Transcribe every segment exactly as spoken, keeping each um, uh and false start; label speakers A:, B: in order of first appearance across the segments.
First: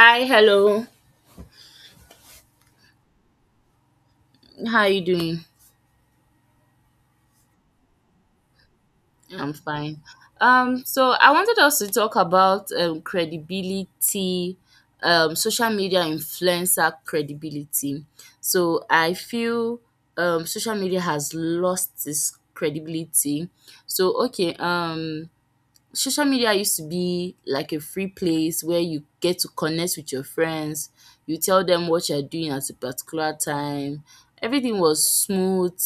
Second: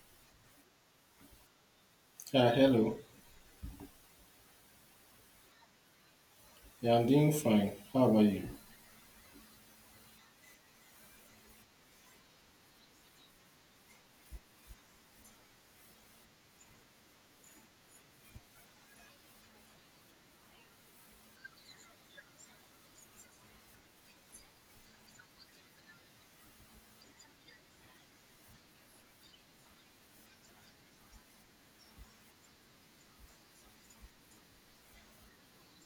A: Hi, hello.
B: Yeah, hello.
A: How you doing?
B: Yeah, I'm doing fine. How about you?
A: I'm fine. Um, so I wanted us to talk about um credibility, um, social media influencer credibility. So I feel um social media has lost its credibility. So okay, um social media used to be like a free place where you get to connect with your friends. You tell them what you're doing at a particular time. Everything was smooth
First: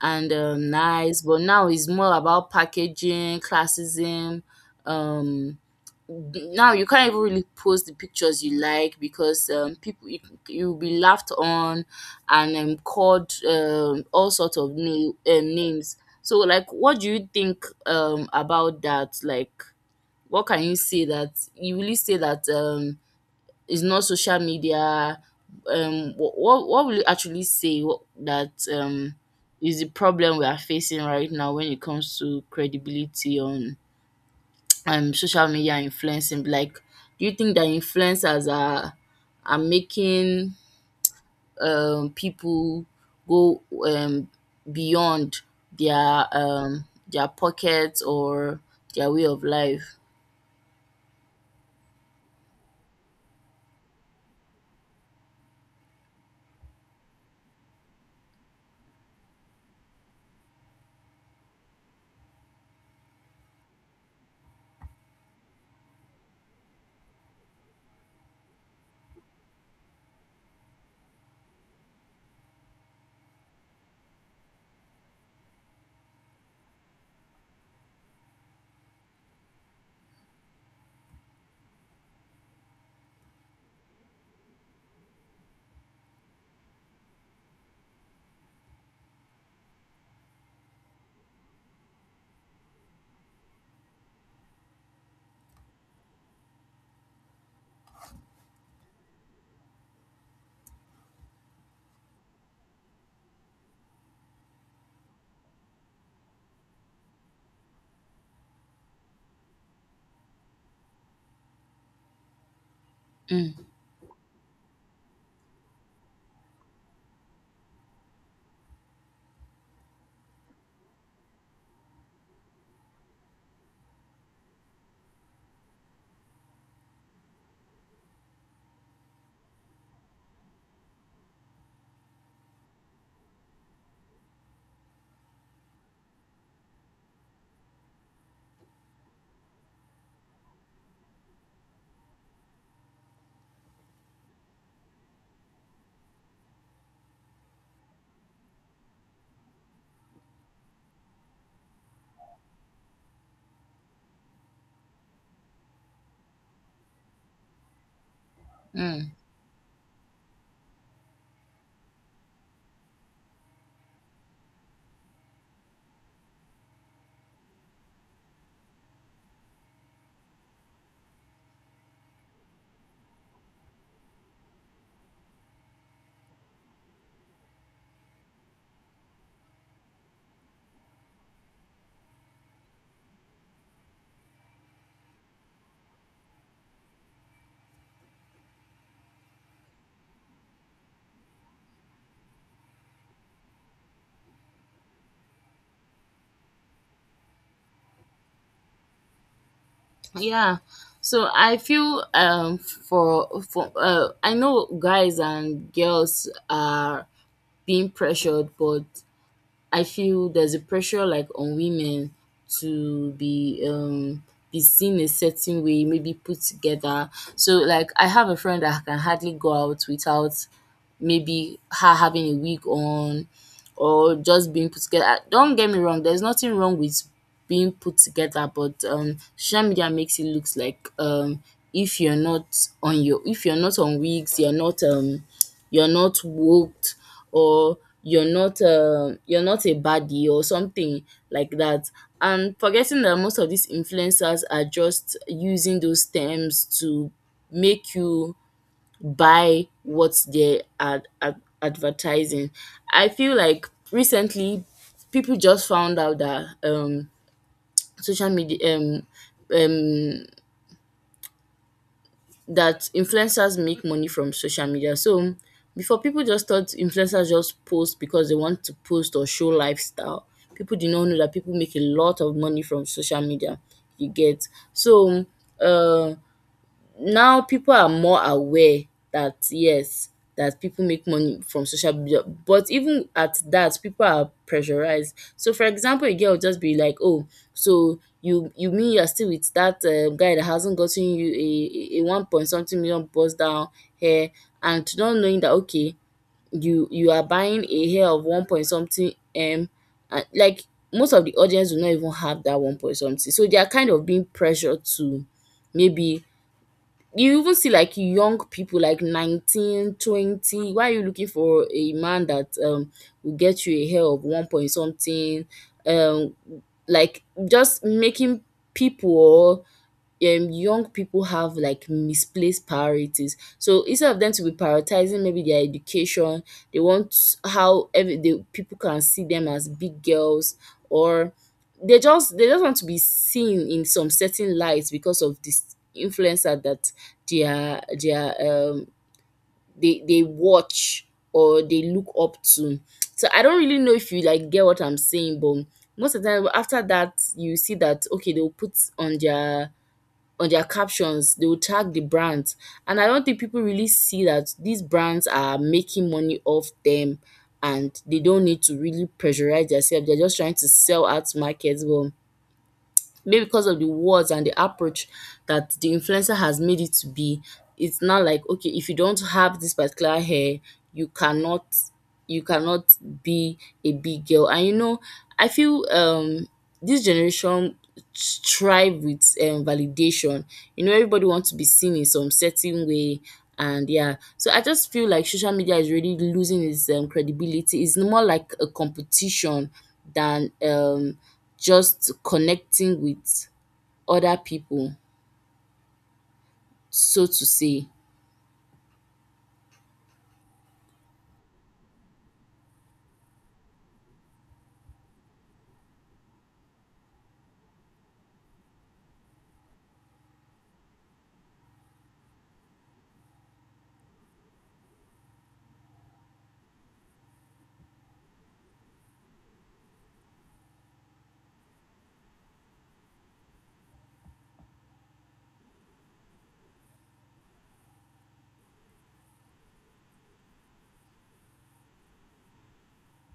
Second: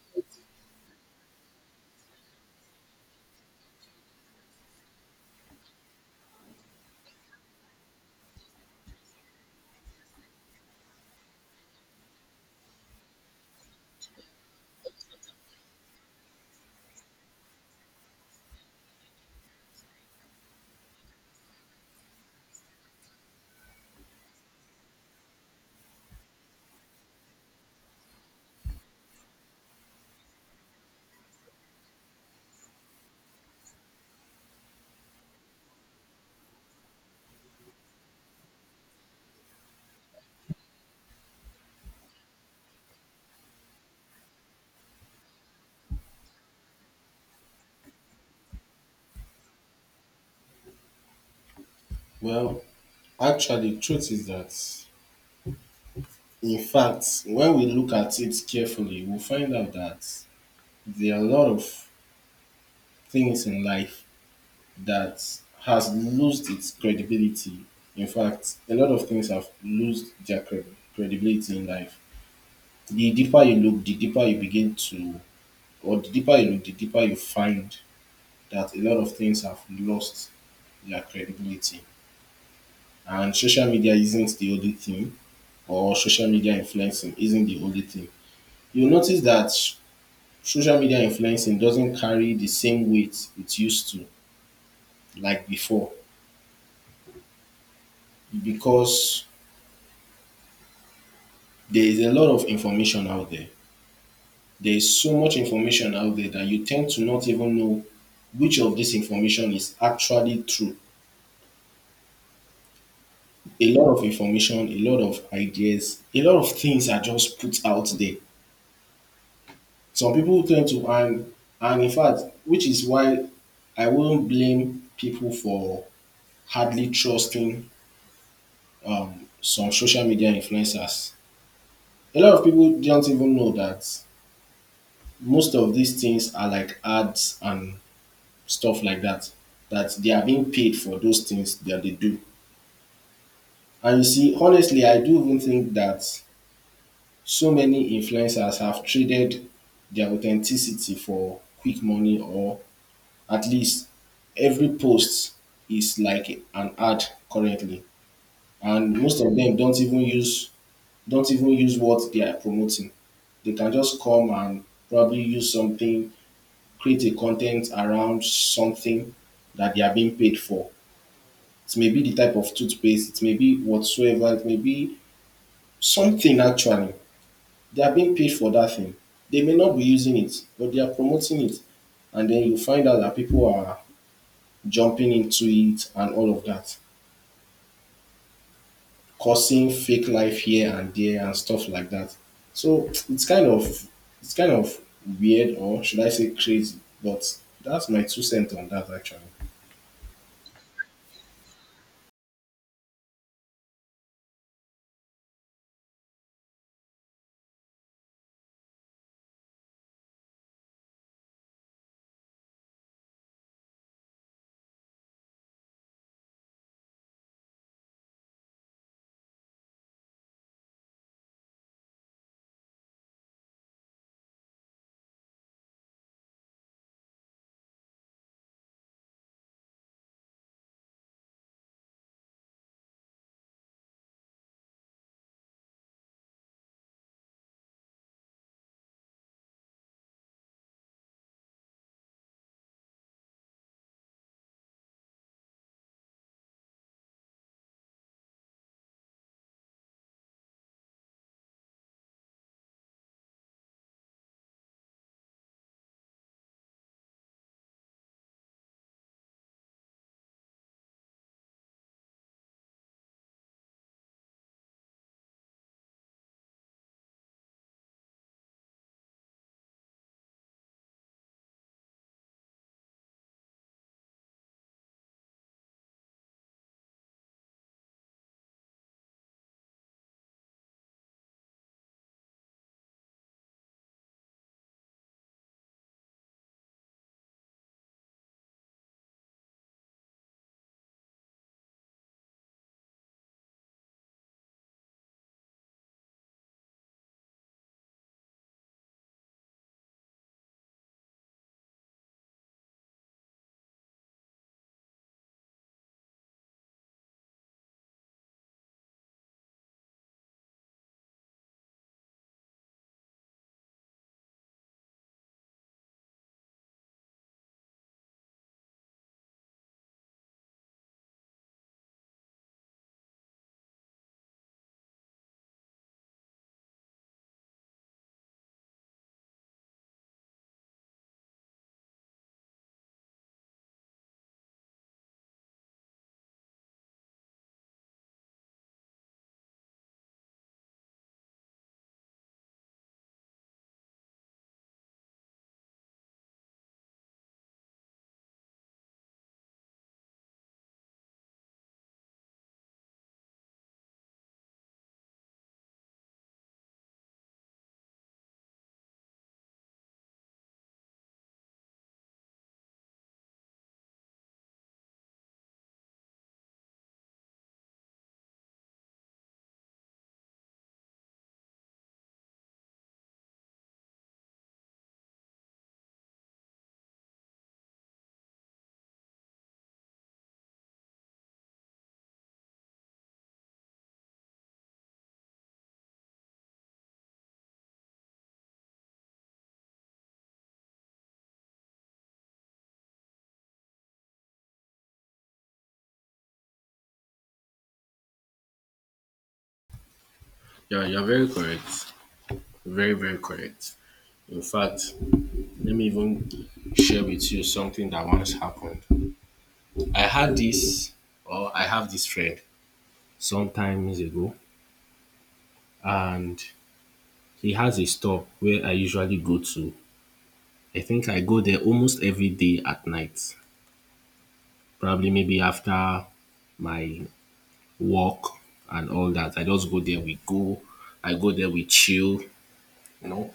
A: and um, nice, but now it's more about packaging, classism. Um, Now you can't even really post the pictures you like because um, people you, you'll be laughed on and um, called um, all sorts of na- um, names. So like what do you think um about that? Like what can you say that you really say that um is not social media, um what what, what will you actually say, what, that um is the problem we are facing right now when it comes to credibility on um social media influencing? Like, do you think that influencers are are making um, people go um, beyond their um, their pockets or their way of life?
B: Well, actually, truth is that, in fact, when we look at it carefully, we find out that there are a lot of things in life that has lost its credibility. In fact, a lot of things have lost their cred- credibility in life. The deeper you look, the deeper you begin to, or The deeper you look, the deeper you find that a lot of things have lost their credibility. And social media isn't the only thing, or social media influencing isn't the only thing. You'll notice that sh- social media influencing doesn't carry the same weight it used to, like before, because there is a lot of information out there. There is so much information out there that you tend to not even know which of this information is actually true.
A: Mm,
B: A lot of information, a lot of ideas, a lot of things are just put out there. Some people tend to and and In fact, which is why I won't blame people for hardly trusting um, some social media influencers. A lot of people don't even know that most of these things are like ads and stuff like that. That they are being paid for those things that they do. And you see, honestly, I do even think that so many influencers have traded their authenticity for quick money, or at least every post is like an ad currently, and
A: mm,
B: most of them don't even use don't even use what they are promoting. They can just come and probably use something, create a content around something that they are being paid for. It may be the type of toothpaste, it may be whatsoever, it may be something. Actually they are being paid for that thing, they may not be using it but they are promoting it, and then you find out that people are jumping into it and all of that, causing fake life here and there and stuff like that. So it's kind of it's kind of weird, or should I say crazy, but that's my two cents on that actually.
A: yeah. So I feel um for for uh, I know guys and girls are being pressured, but I feel there's a pressure like on women to be um be seen a certain way, maybe put together. So like I have a friend that can hardly go out without maybe her having a wig on or just being put together. Ah, don't get me wrong, there's nothing wrong with being put together, but um social media makes it looks like um if you're not on your if you're not on wigs, you're not um you're not woked, or you're not uh, you're not a baddie or something like that, and forgetting that most of these influencers are just using those terms to make you buy what they are ad- advertising. I feel like recently people just found out that um social media um um that influencers make money from social media. So before, people just thought influencers just post because they want to post or show lifestyle. People did not know that people make a lot of money from social media. You get? So uh now people are more aware that yes, that people make money from social media, but even at that, people are pressurized. So for example, a girl will just be like, oh, so you you mean you're still with that uh, guy that hasn't gotten you a, a a one point something million bust down hair? And not knowing that okay, you you are buying a hair of one point something m, and like, most of the audience will not even have that one point something, so they are kind of being pressured to, maybe. You even see like young people like nineteen, twenty. Why are you looking for a man that um will get you a hair of one point something? um like just making people, or um young people have like misplaced priorities. So instead of them to be prioritizing maybe their education, they want how every the people can see them as big girls, or they just they just want to be seen in some certain light because of this influencer that they are they are um they they watch or they look up to. So I don't really know if you like get what I'm saying, but most of the time after that you see that okay, they'll put on their on their captions, they will tag the brands, and I don't think people really see that these brands are making money off them, and they don't need to really pressurize themselves. They're just trying to sell out markets, but maybe because of the words and the approach that the influencer has made it to be, it's not like okay, if you don't have this particular hair, you cannot you cannot be a big girl, and you know, I feel um this generation strive with um, validation. You know, everybody wants to be seen in some certain way, and yeah, so I just feel like social media is really losing its um, credibility. It's more like a competition than um just connecting with other people, so to say.
B: Yeah, you're very correct. Very, very correct. In fact, let me even share with you something that once happened. I had this, or I have this friend some times ago, and he has a store where I usually go to. I think I go there almost every day at night, probably maybe after my work and all that. I just go there, we go. I go there, we chill, you know,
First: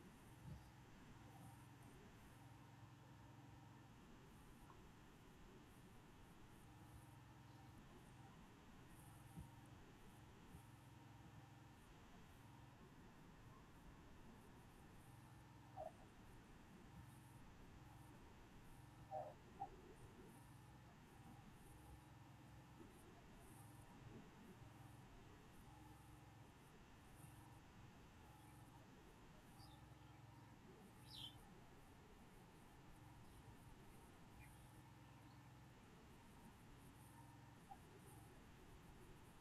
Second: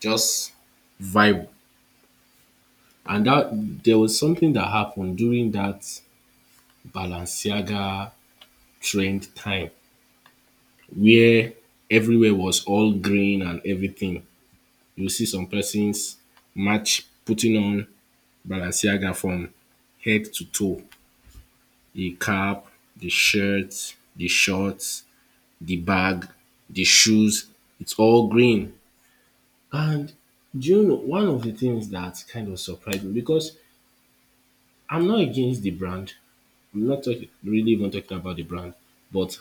B: just vibe. And that There was something that happened during that Balenciaga trend time, where everywhere was all green and everything. You see some persons match putting on Balenciaga from head to toe. The cap, the shirt, the shorts, the bag, the shoes, it's all green. And do you know one of the things that kind of surprised me, because I'm not against the brand. I'm not talking really even talking about the brand, but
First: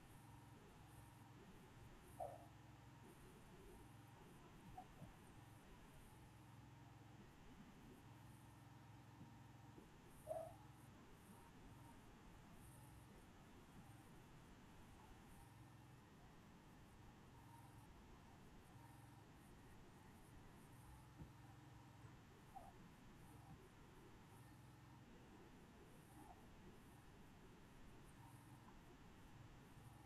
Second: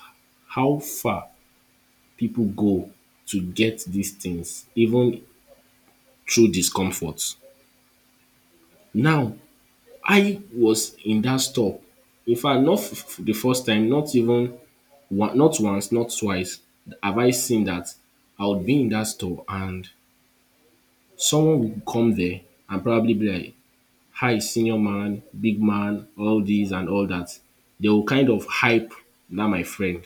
B: how far people go to get these things, even through discomfort. Now, I was in that store. In fact, not f- f- the first time, not even one, not once, not twice have I seen that I would be in that store and someone will come there and probably be like, "Hi, senior man, big man," all this and all that. They will kind of hype that my friend.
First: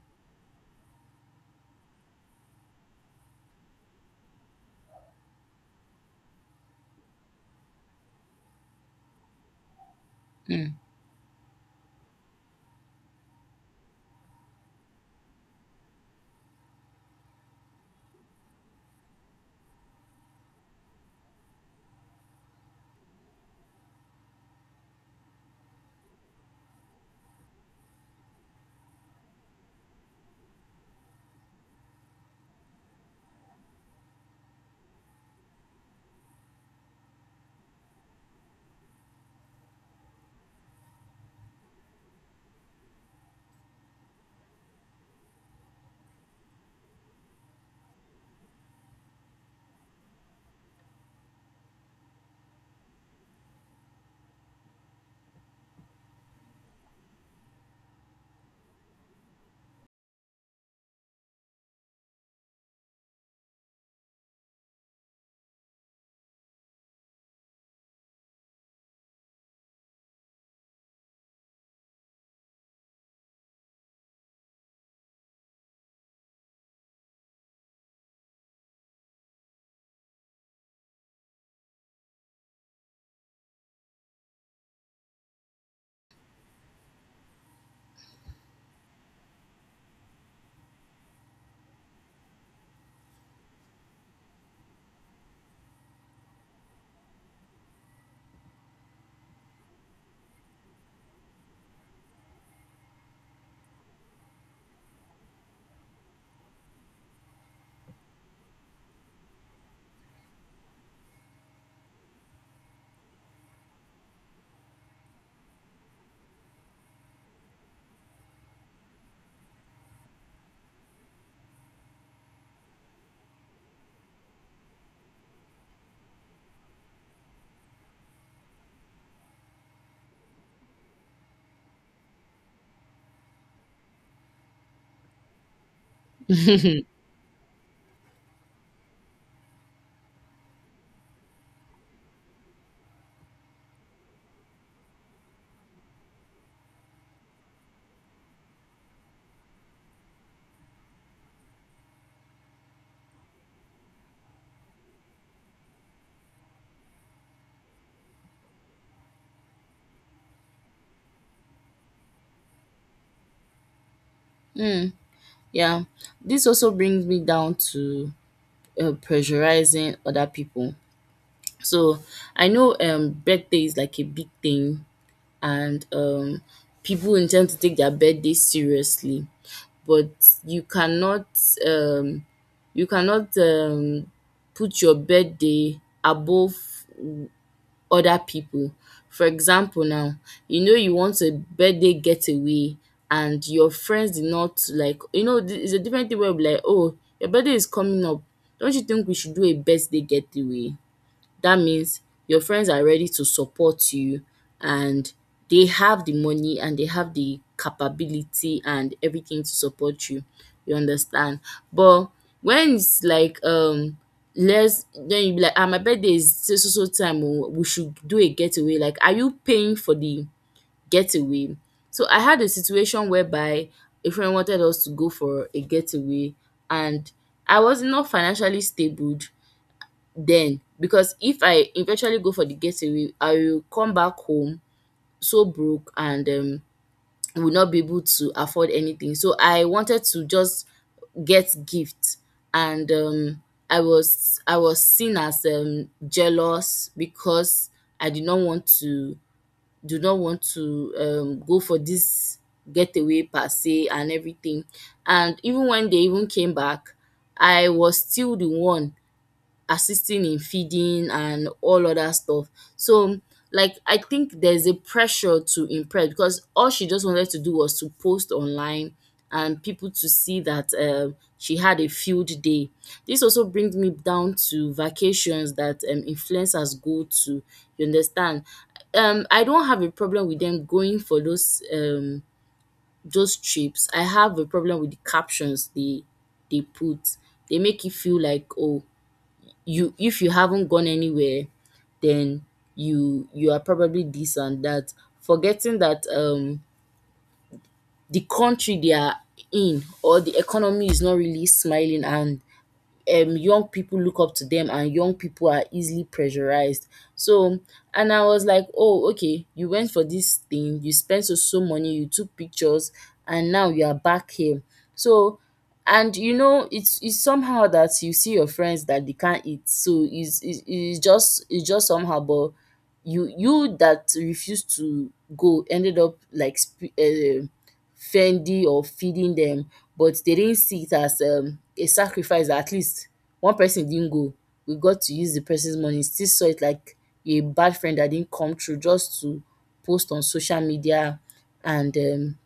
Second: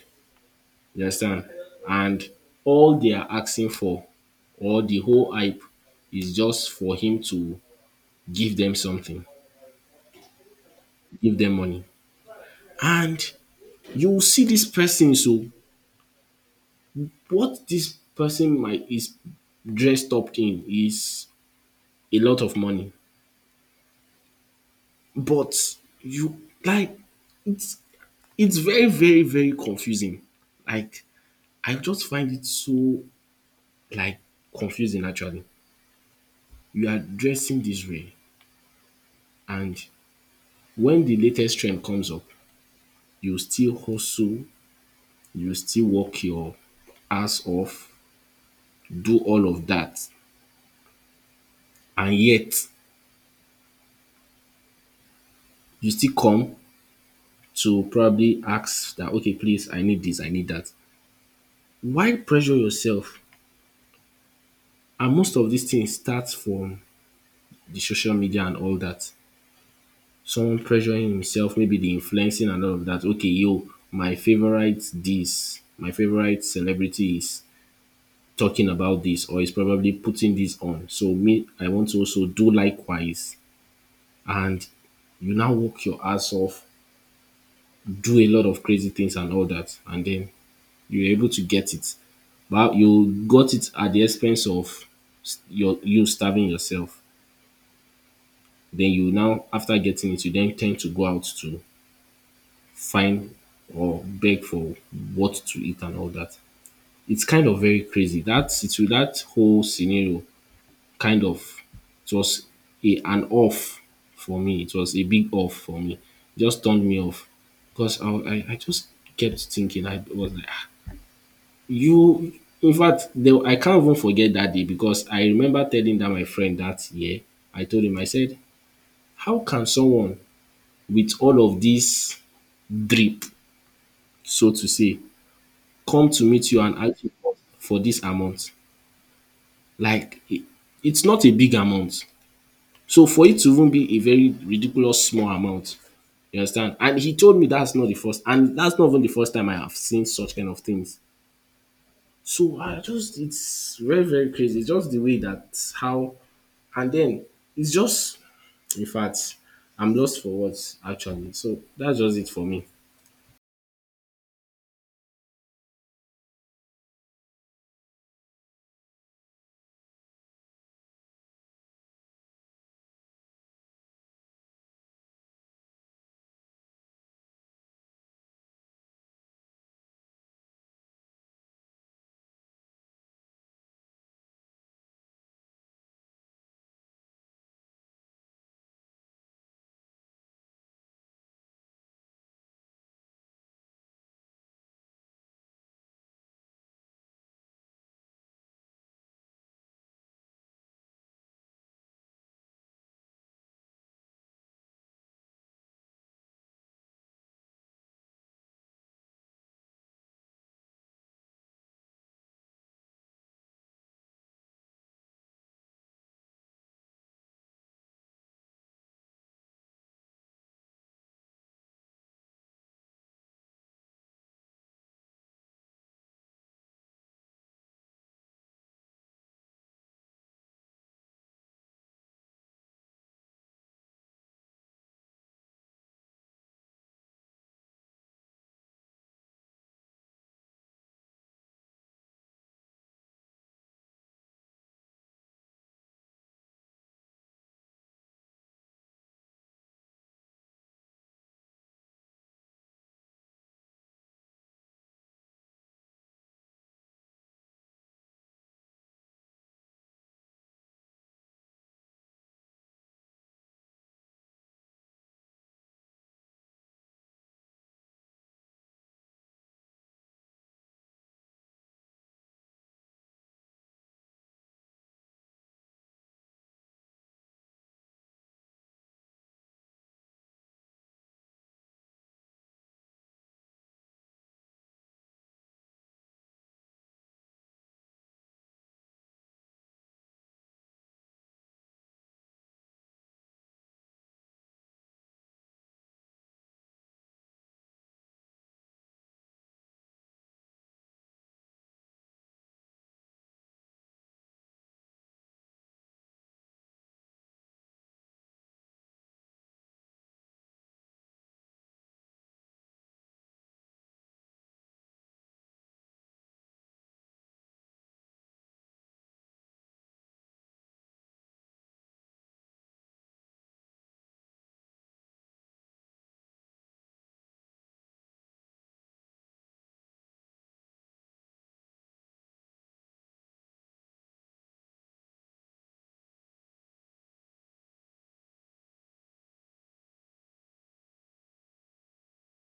B: You understand? And all they are asking for, or the whole hype, is just for him to give them something,
A: Mm.
B: give them money. And you will see this person. So, what this person might is dressed up in is a lot of money. But you like it. It's very, very, very confusing. Like, I just find it so, like, confusing actually. You are dressing this way, and when the latest trend comes up, you still hustle, you still work your ass off, do all of that, and yet you still come to probably ask that, okay, please, I need this, I need that. Why pressure yourself? And most of these things start from the social media and all that. Someone pressuring himself, maybe the influencing and all of that. Okay, yo, my favorite this, my favorite celebrity is talking about this, or is probably putting this on. So me, I want to also do likewise. And you now work your ass off, do a lot of crazy things and all that, and then you're able to get it. But you got it at the expense of s- your you starving yourself. Then you now, after getting it, you then tend to go out to find or beg for what to eat and all that. It's kind of very crazy. That situ that whole scenario kind of it was a an off for me. It was a big off for me. It just turned me off because I I, I just kept thinking. I was like, "Ah, you." In fact, the, I can't even forget that day, because I remember telling that my friend that year. I told him, I said, how can someone with all of this drip, so to say, come to meet you and ask you for for this amount. Like it, it's not a big amount. So for it to even be a very ridiculous small amount, you understand? And he told me that's not the first, and that's not even the first time I have seen such kind of things. So I just, it's very, very crazy. It's just the way that, how, and then it's just, in fact, I'm lost for words actually. So that's just it for me.
A: Mm, yeah. This also brings me down to uh, pressurizing other people. So I know um birthday is like a big thing, and um people intend to take their birthday seriously, but you cannot um you cannot um put your birthday above other pipu. For example now, you know you want a birthday getaway, and your friends did not, like, you know, th- it's a different thing when you be like, “Oh, your birthday is coming up. Don't you think we should do a birthday getaway?” That means your friends are ready to support you, and they have the money and they have the capability and everything to support you. You understand? But when it's like, um let's then you be like, ah, my birthday is so so so time, oh, we should do a getaway. Like, are you paying for the getaway? So I had a situation whereby a friend wanted us to go for a getaway, and I was not financially stable then, because if I eventually go for the getaway, I will come back home so broke, and um, will not be able to afford anything. So I wanted to just get gift, and um, I was I was seen as um, jealous, because I did not want to, do not want to um, go for this getaway per se and everything. And even when they even came back, I was still the one assisting in feeding and all other stuff. So, like, I think there's a pressure to impress, because all she just wanted to do was to post online and people to see that um, she had a field day. This also brings me down to vacations that um, influencers go to. You understand? Um, I don't have a problem with them going for those um those trips. I have a problem with the captions they they put. They make you feel like, oh, you, if you haven't gone anywhere, then you you are probably this and that, forgetting that um the country they are in or the economy is not really smiling, and um young people look up to them, and young people are easily pressurized. So, and I was like, oh, okay, you went for this thing, you spent so so money, you took pictures, and now you are back here. So, and you know, it's it's somehow that you see your friends that they can't eat, so it's it's, it's just it's just somehow. But you you that refused to go, ended up like, sp- uh, fending or feeding them, but they didn't see it as um, a sacrifice. At least one person didn't go. We got to use the person's money. Still saw it like a bad friend that didn't come through, just to post on social media and um,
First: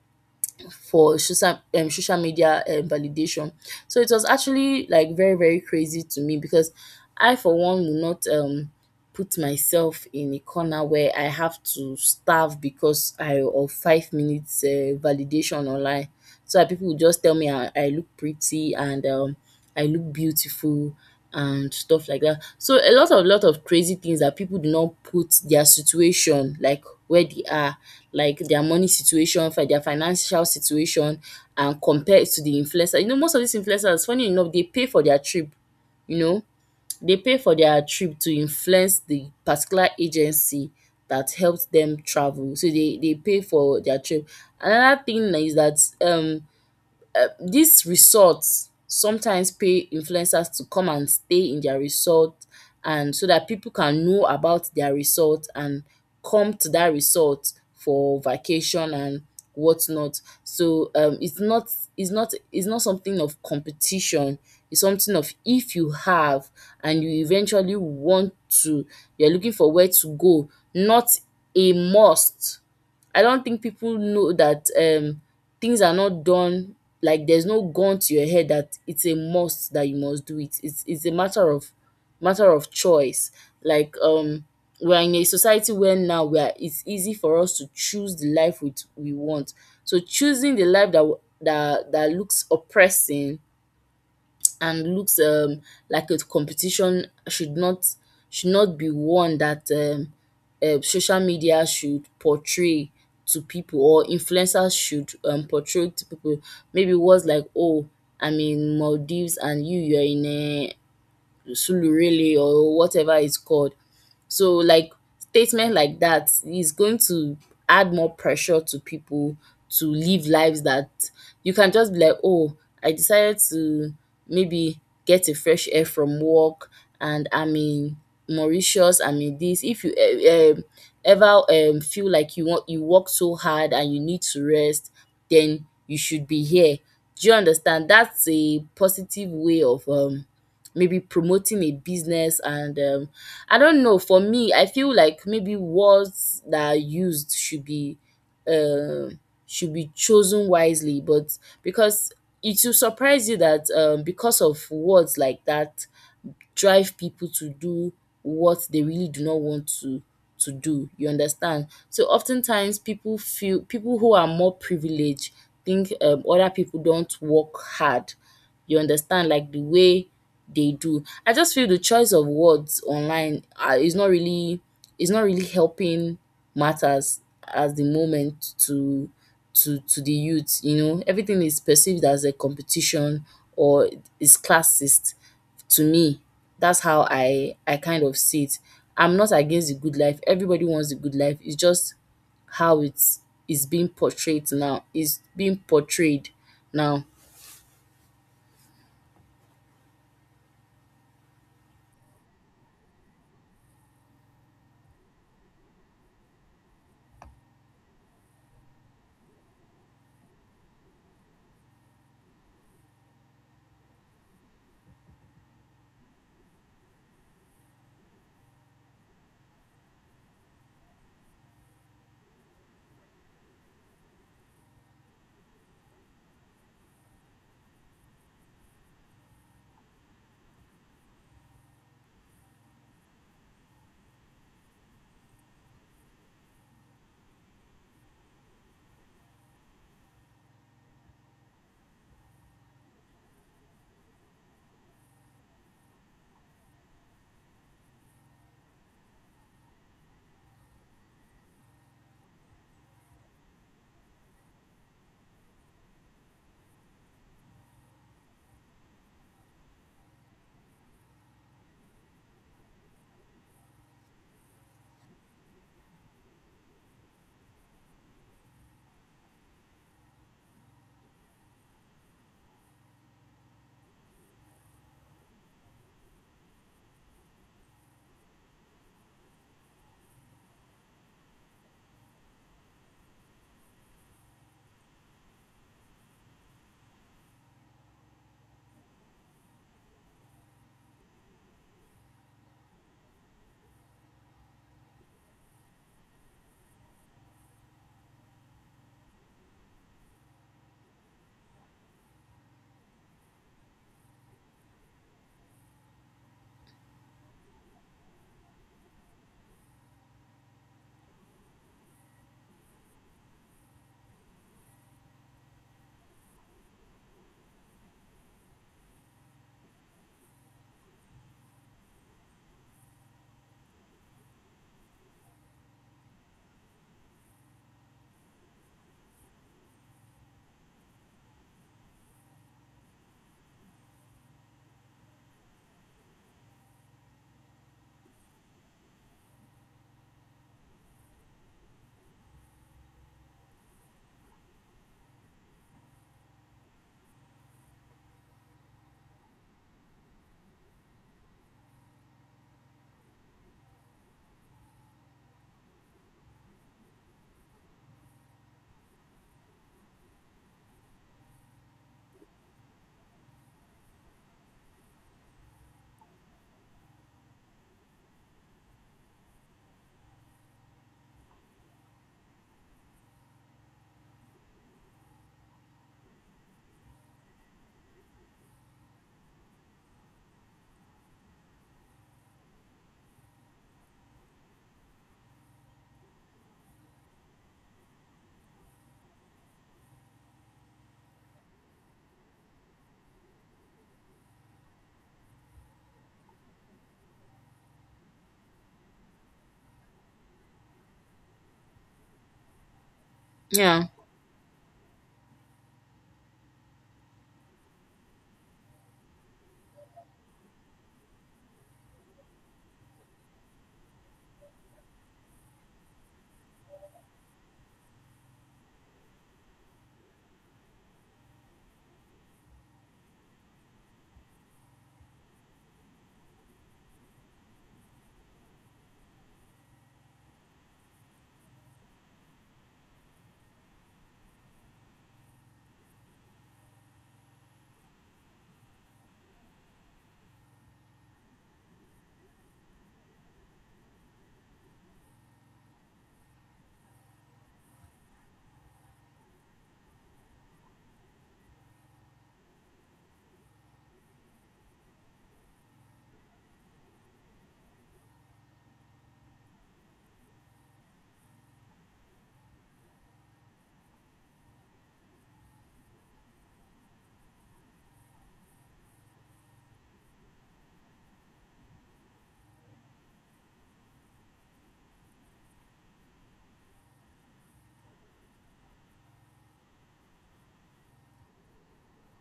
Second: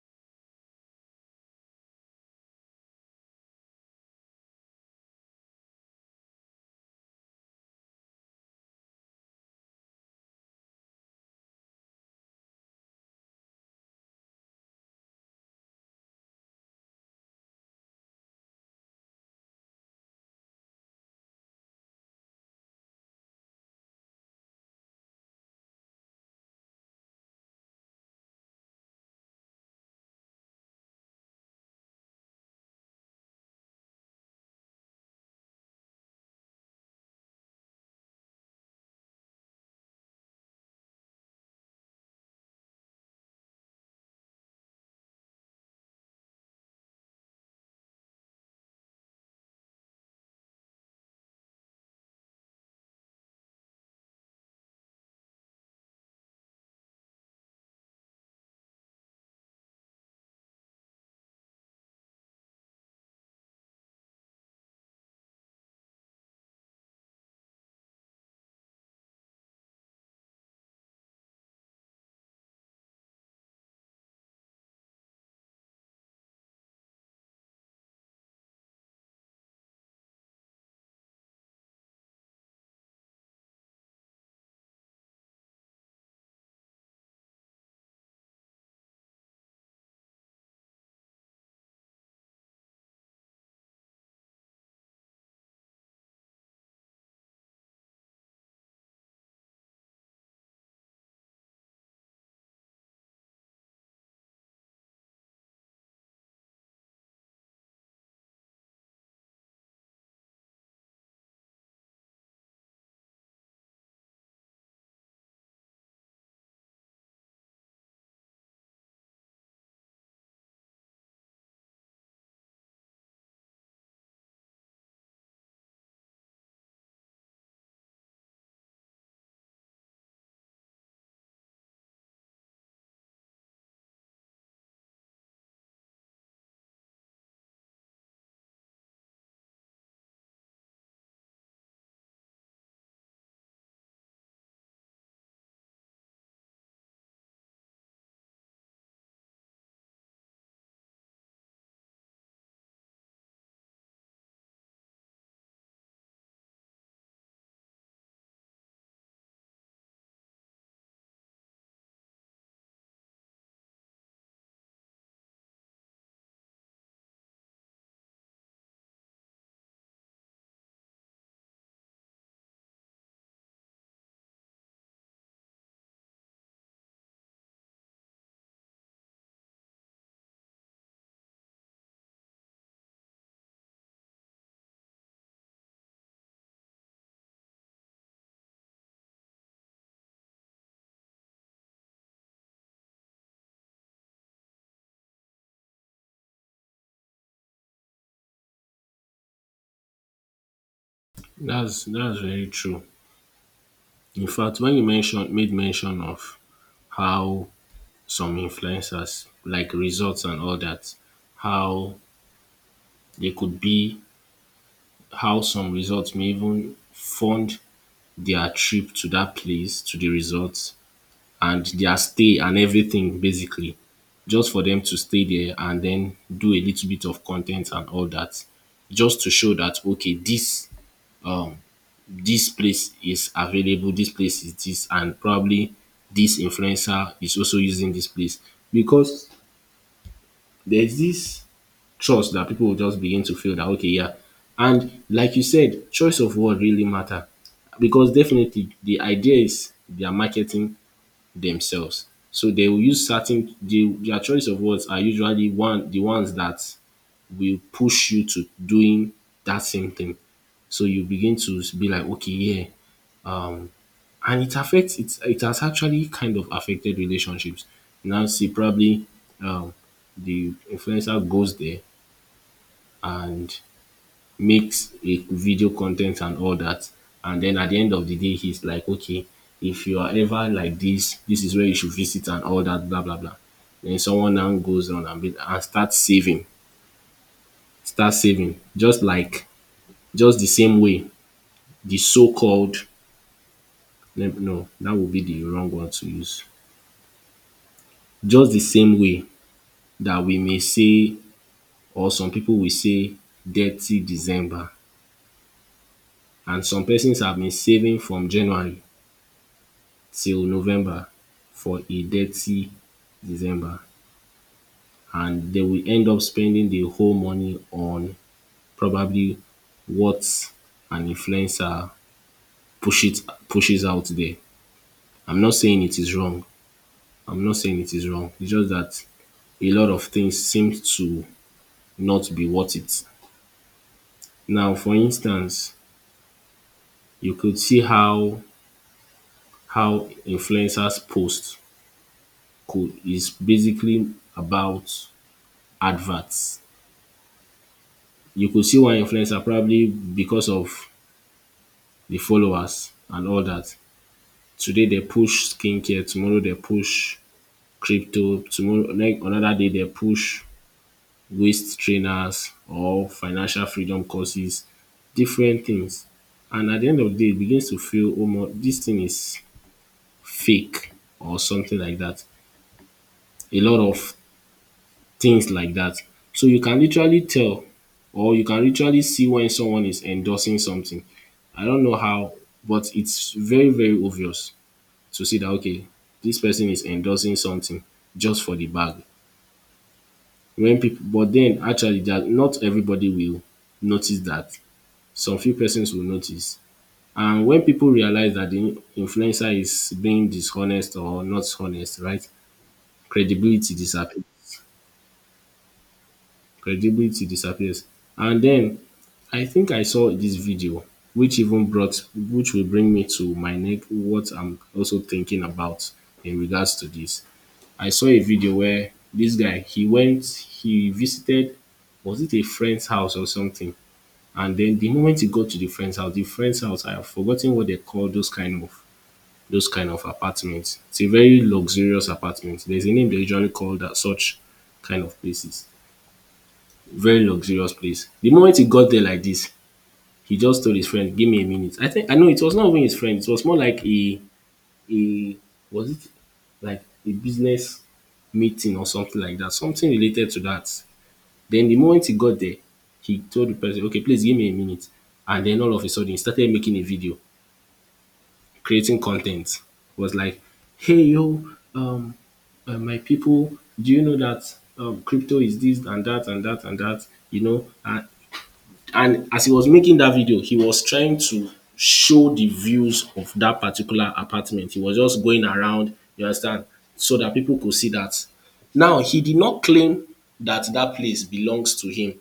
A: for social, um, social media um, validation. So it was actually like very, very crazy to me, because I, for one, will not. Um, put myself in a corner where I have to starve because I of five minutes um validation online, so dat pipu will just tell me I I look pretty and um I look beautiful and stuff like that. So a lot of lot of crazy things, that people do not put their situation, like where they are, like their money situation, fi- their financial situation, and compare it to the influencer. You know, most of these influencers, funny enough, they pay for their trip. You know, they pay for their trip to influence the particular agency that helped them travel. So they they pay for their trip. Another thing is that um these resorts sometimes pay influencers to come and stay in their resort, and so that people can know about their resort and come to that resort for vacation and whatnot. So um it's not it's not it's not something of competition. It's something of, if you have and you eventually want to, you're looking for where to go, not a must. I don't think people know that um things are not done, like, there's no gun to your head that it's a must that you must do it. It's it's a matter of matter of choice. Like, um we're in a society where now we are it's easy for us to choose the life we, we want. So choosing the life that w- that that looks oppressing and looks um, like a competition should not should not be one that um, uh, social media should portray to people, or influencers should um, portray to people. Maybe words like, oh, I'm in Maldives and you you're in uh, Sulurele or whatever it's called. So, like, statement like that is going to add more pressure to people to live lives that, you can just be like, oh, I decided to maybe get a fresh air from work and I'm in Mauritius, I'm in this. If you, eh, um ever um feel like you want, you work so hard and you need to rest, then you should be here. Do you understand? That's a positive way of um maybe promoting a business, and um I don't know. For me, I feel like maybe words that are used should be um should be chosen wisely, but because it will surprise you that um because of words like that, drive people to do what they really do not want to to do. You understand? So oftentimes people feel, people who are more privileged think um, other people don't work hard. You understand? Like the way they do. I just feel the choice of words online uh, is not really is not really helping matters at the moment to to to the youth. You know, everything is perceived as a competition, or is classist to me. That's how I I kind of see it. I'm not against the good life. Everybody wants the good life. It's just how it's is being portrayed now. It's being portrayed now.
B: That's that's very true. In fact, when you mentioned made mention of how some influencers, like results and all that, how they could be, how some results may even fund their trip to that place, to the resort, and their stay and everything basically, just for them to stay there and then do a little bit of content and all that, just to show that okay, this um this place is available, this place is this, and probably this influencer is also using this place, because there's this trust that people will just begin to feel that okay, yeah. And like you said, choice of word really matter, because definitely the idea is they are marketing themselves, so they will use certain the, their choice of words are usually one the ones that will push you to doing that same thing. So you begin to be like, okay, yeah. And it affects it it has actually kind of affected relationships. Now see probably um the influencer goes there and makes a video content and all that. And then at the end of the day, he's like, okay, if you are ever like this, this is where you should visit and all that, blah blah blah. Then someone now goes on and, be, and starts saving, start saving, just like just the same way the so-called, no, no, that would be the wrong one to use. Just the same way that we may say, or some people will say, dirty December, and some persons have been saving from January till November for a dirty December, and they will end up spending the whole money on probably what an influencer push it pushes out there. I'm not saying it is wrong. I'm not saying it is wrong. It's just that a lot of things seem to not be worth it. Now, for instance, you could see how how influencers post could is basically about adverts. You go see one influencer probably because of the followers and all that. Today they push skincare, tomorrow they push crypto, tomorrow like another day they push waist trainers or financial freedom courses, different things. And at the end of the day, it begins to feel omo dis thing is fake or something like that. A lot of things like that. So you can literally tell, or you can literally see when someone is endorsing something. I don't know how, but it's very, very obvious to see that okay, this person is endorsing something just for the bag. When people but then actually that Not everybody will notice that. Some few persons will notice. And when people realize that the influencer is being dishonest or not honest, right? Credibility
A: Yeah.
B: disappears. Credibility disappears. And then I think I saw this video which even brought which will bring me to my neck what I'm also thinking about in regards to this. I saw a video where this guy he went he visited, was it a friend's house or something, and then the moment he got to the friend's house, the friend's house I have forgotten what they call those kind of those kind of apartments. It's a very luxurious apartment. There's a name they usually call that such kind of places, very luxurious place. The moment he got there like this, he just told his friend, "Give me a minute." I think I know it was not even his friend, it was more like a a, was it, like a business meeting or something like that, something related to that. Then the moment he got there, he told the person, "Okay, please give me a minute," and then all of a sudden he started making a video, creating content. It was like, "Hey yo, um uh, my people, do you know that um crypto is this and that and that and that? you know and And as he was making that video, he was trying to show the views of that particular apartment. He was just going around, you understand, so that people could see that. Now, he did not claim that that place belongs to him.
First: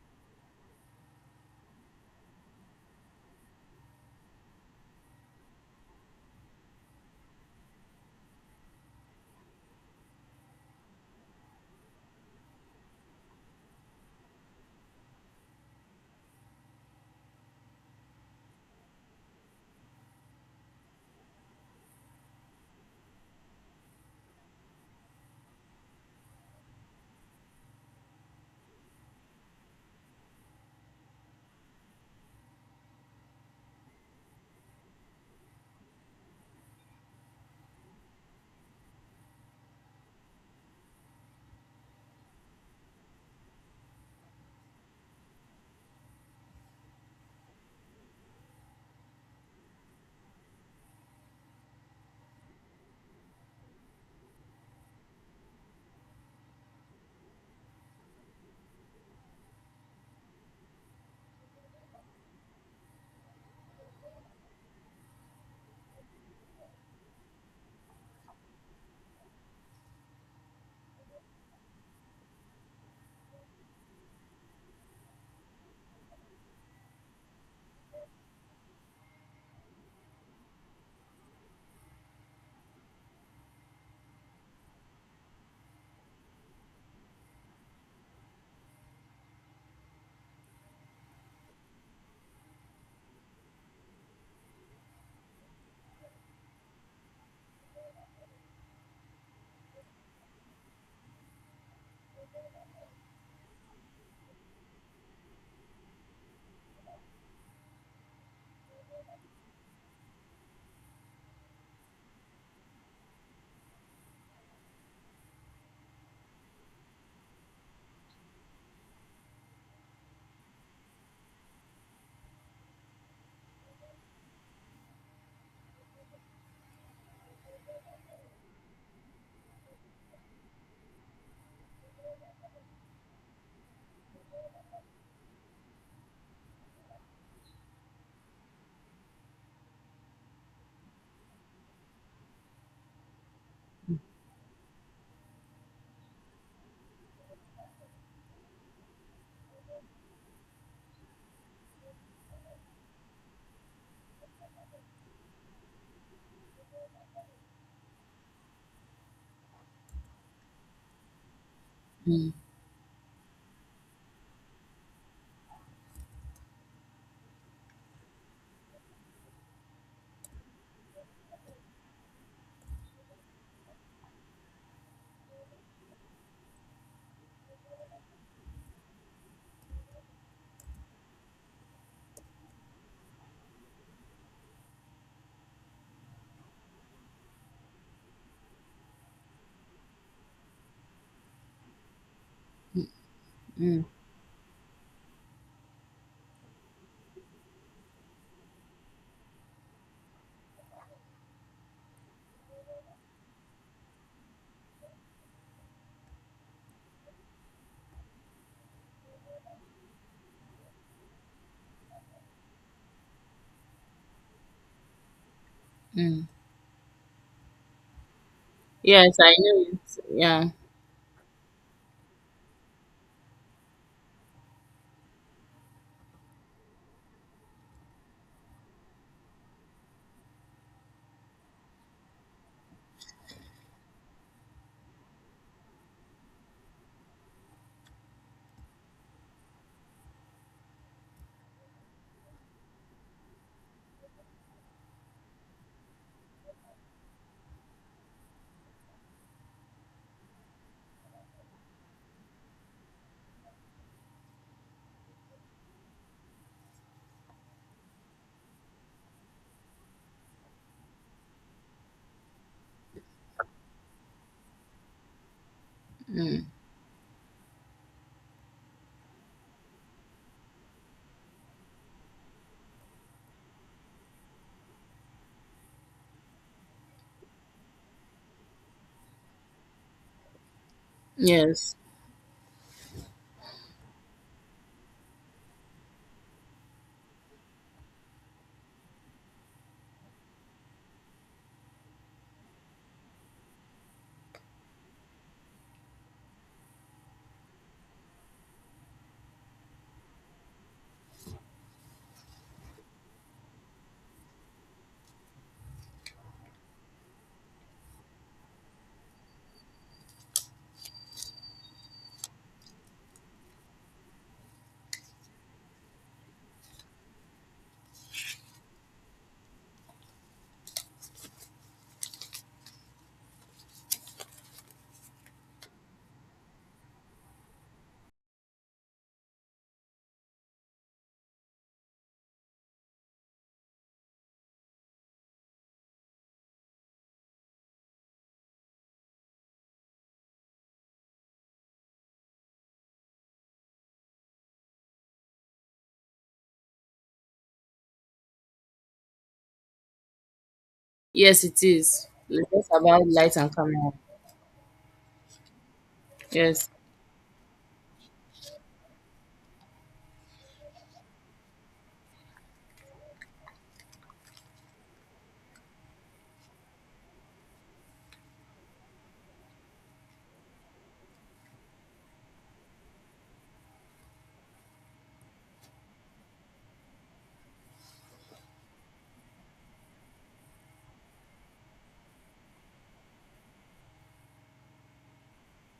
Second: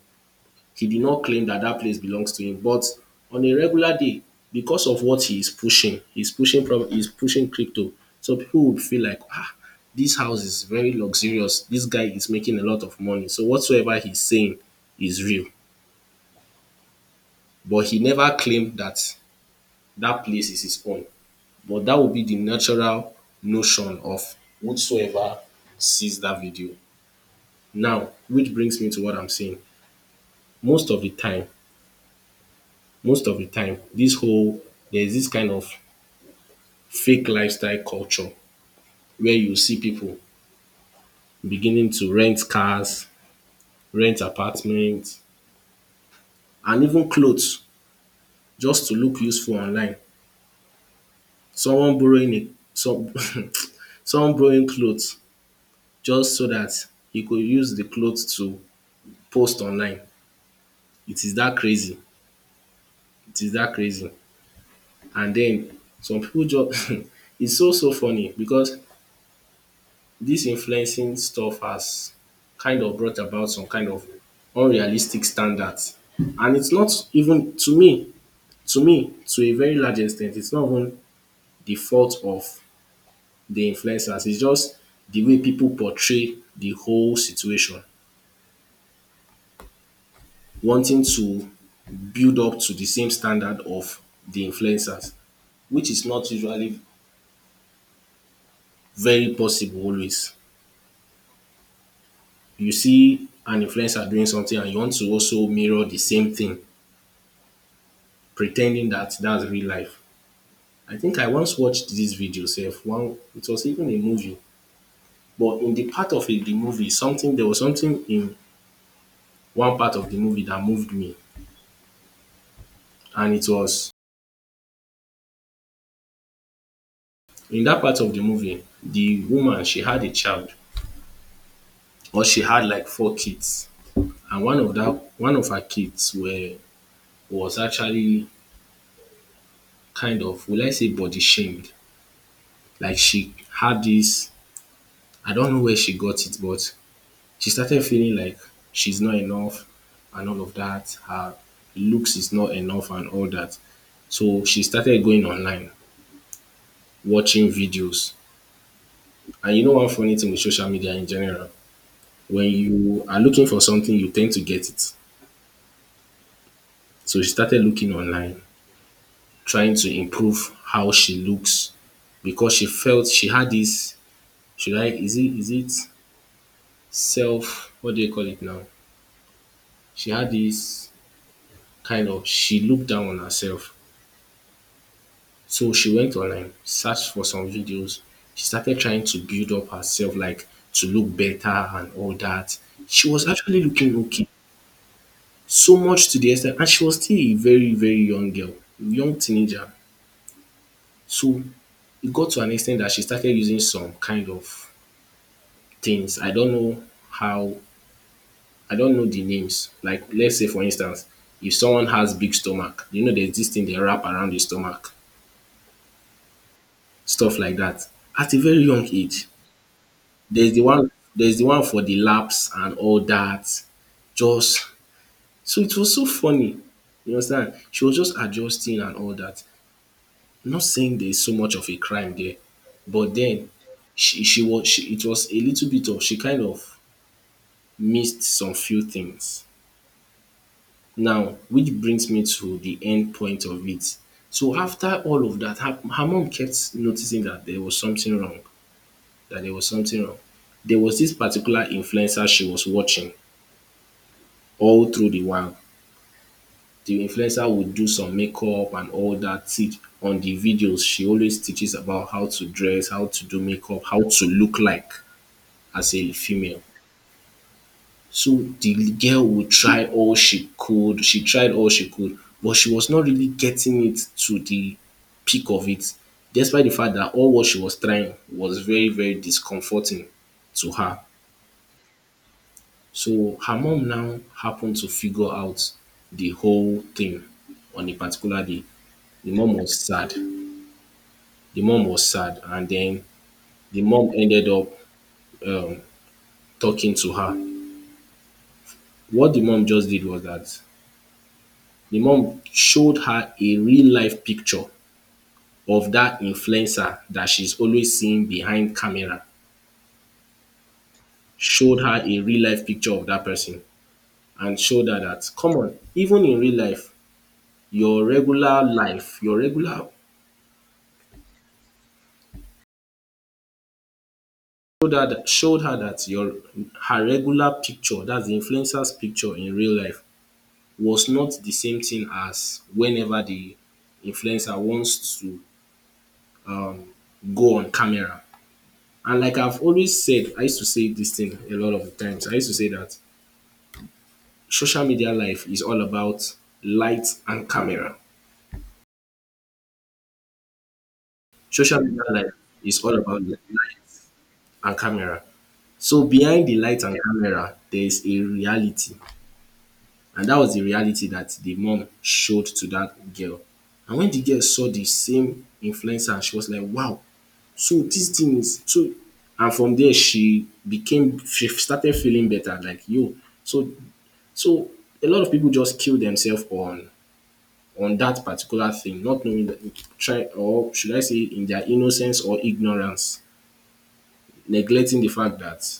B: He did not claim that that place belongs to him. But on a regular day, because of what he is pushing, he's pushing from he's pushing crypto. So people would feel like, ah, this house is very luxurious. This guy is making a lot of money. So whatsoever he's saying is real. But he never claim that that place is his own. But that would be the natural notion of whosoever sees that video. Now, which brings me to what I'm saying. Most of the time, most of the time, this whole, there's this kind of fake lifestyle culture where you see people beginning to rent cars, rent apartments, and even clothes just to look useful online. Someone borrowing a some someone borrowing clothes just so that you could use the clothes to post online. It is that crazy. It is that crazy. And then some people just it's so so funny because this influencing stuff has kind of brought about some kind of unrealistic standards. And it's not even, to me, to me, to a very large extent, it's not even the fault of the influencers. It's just the way people portray the whole situation, wanting to build up to the same standard of the influencers, which is not usually very possible always. You see an influencer doing something and you want to also mirror the same thing, pretending that that's real life. I think I once watched this video Self, one, it was even a movie, but in the part of a the movie, something, there was something in one part of the movie that moved me, and it was in that part of the movie, the woman, she had a child, or she had like four kids. And one of that one of her kids were was actually, kind of, will I say, body shamed. Like, she had this, I don't know where she got it, but she started feeling like she's not enough and all of that. Her looks is not enough and all that. So she started going online, watching videos. And you know, one funny thing with social media in general,
A: Mm,
B: when you are looking for something, you tend to get it. So she started looking online, trying to improve how she looks because she felt she had this, should I is it is it self what do you call it now? She had this kind of, she looked down on herself. So she went online, searched for some videos. She started trying to build up herself, like to look better and all that. She was actually
A: mm,
B: looking okay. So much to the extent, and she was still a very, very young girl, young teenager. So it got to an extent that she started using some kind of things. I don't know how, I don't know the names. Like, let's say, for instance, if someone has big stomach, you know, there's this thing they wrap around the stomach,
A: mm.
B: stuff like that. At a very young
A: Yes,
B: age,
A: I know it. Yeah.
B: there's the one, there's the one for the laps and all that. Just, so it was so funny. You understand? She was just adjusting and all that. Not saying there's so much of a crime there, but then she she was she, it was a little bit of, she kind of missed some few things. Now, which brings me to the end point of it. So after all of that, her, her mom kept noticing that there was something wrong, that there was something wrong. There was this particular influencer she was watching all through the while. The influencer would do some makeup and all that. Teach on the videos, she always teaches about how to dress, how to do makeup, how to look like as a
A: Mm.
B: female. So the girl would try all she could, she tried all she could, but she was not really getting it to the peak of it, despite the fact that all what she was trying was very, very discomforting to her.
A: Yes.
B: So her mom now happened to figure out the whole thing on a particular day. The mom was sad. The mom was sad, and then the mom ended up um, talking to her. What the mom just did was that the mom showed her a real life picture of that influencer that she's always seeing behind camera, showed her a real life picture of that person and showed her that, come on, even in real life, your regular life, your regular showed her that, showed her that your her regular picture, that's the influencer's picture in real life, was not the same thing as whenever the influencer wants to go on camera. And like I've always said, I used to say this thing a lot of the times. I used to say that social media life is all about light and camera.
A: Yes, it
B: Social media
A: is.
B: life
A: It's just
B: is all
A: about
B: about
A: light and
B: light
A: camera.
B: and camera. So behind the
A: Yes.
B: light and camera, there is a reality. And that was the reality that the mom showed to that girl. And when the girl saw the same influencer, she was like, wow, so this thing is so, and from there she became, she started feeling better, like, yo, so so a lot of people just kill themselves on on that particular thing, not knowing that, try, or should I say, in their innocence or ignorance, neglecting the fact that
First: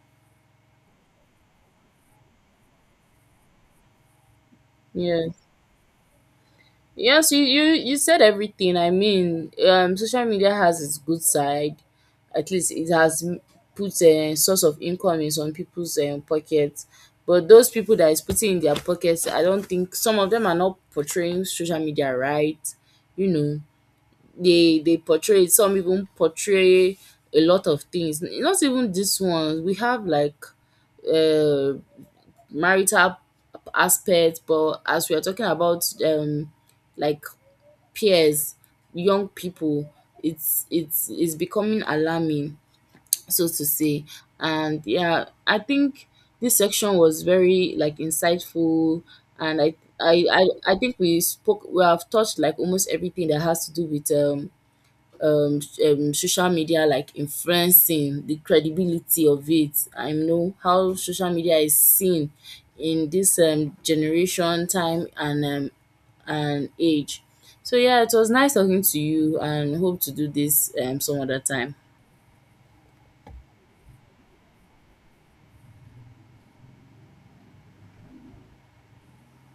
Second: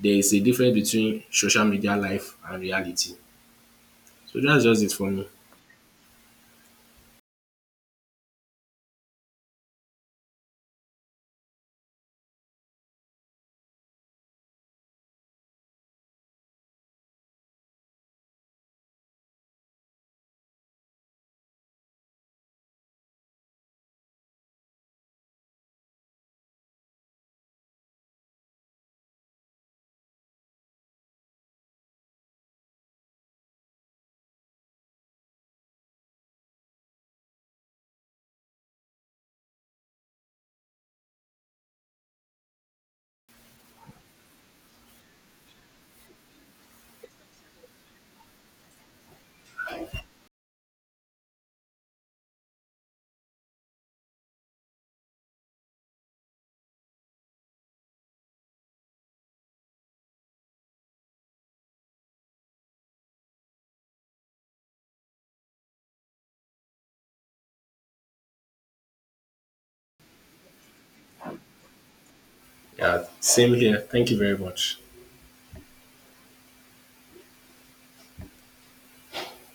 B: there is a difference between social media life and reality. So that's just it for me.
A: Yes. Yes, you you you said everything. I mean, um, social media has its good side. At least it has m- put a source of income in some people's um, pockets. But those people that is putting in their pockets, I don't think some of them are not portraying social media right. You know, they they portray, some even portray a lot of things. Not even this one. We have like uh marital aspect, but as we are talking about um like peers, young people, it's it's it's becoming alarming, so to say. And yeah, I think this section was very, like, insightful, and I I, I, I think we spoke we have touched like almost everything that has to do with um um um social media, like influencing, the credibility of it. I know how social media is seen in this um generation time and um and age. So yeah, it was nice talking to you, and hope to do this um some other time.
B: Yeah, same here. Thank you very much.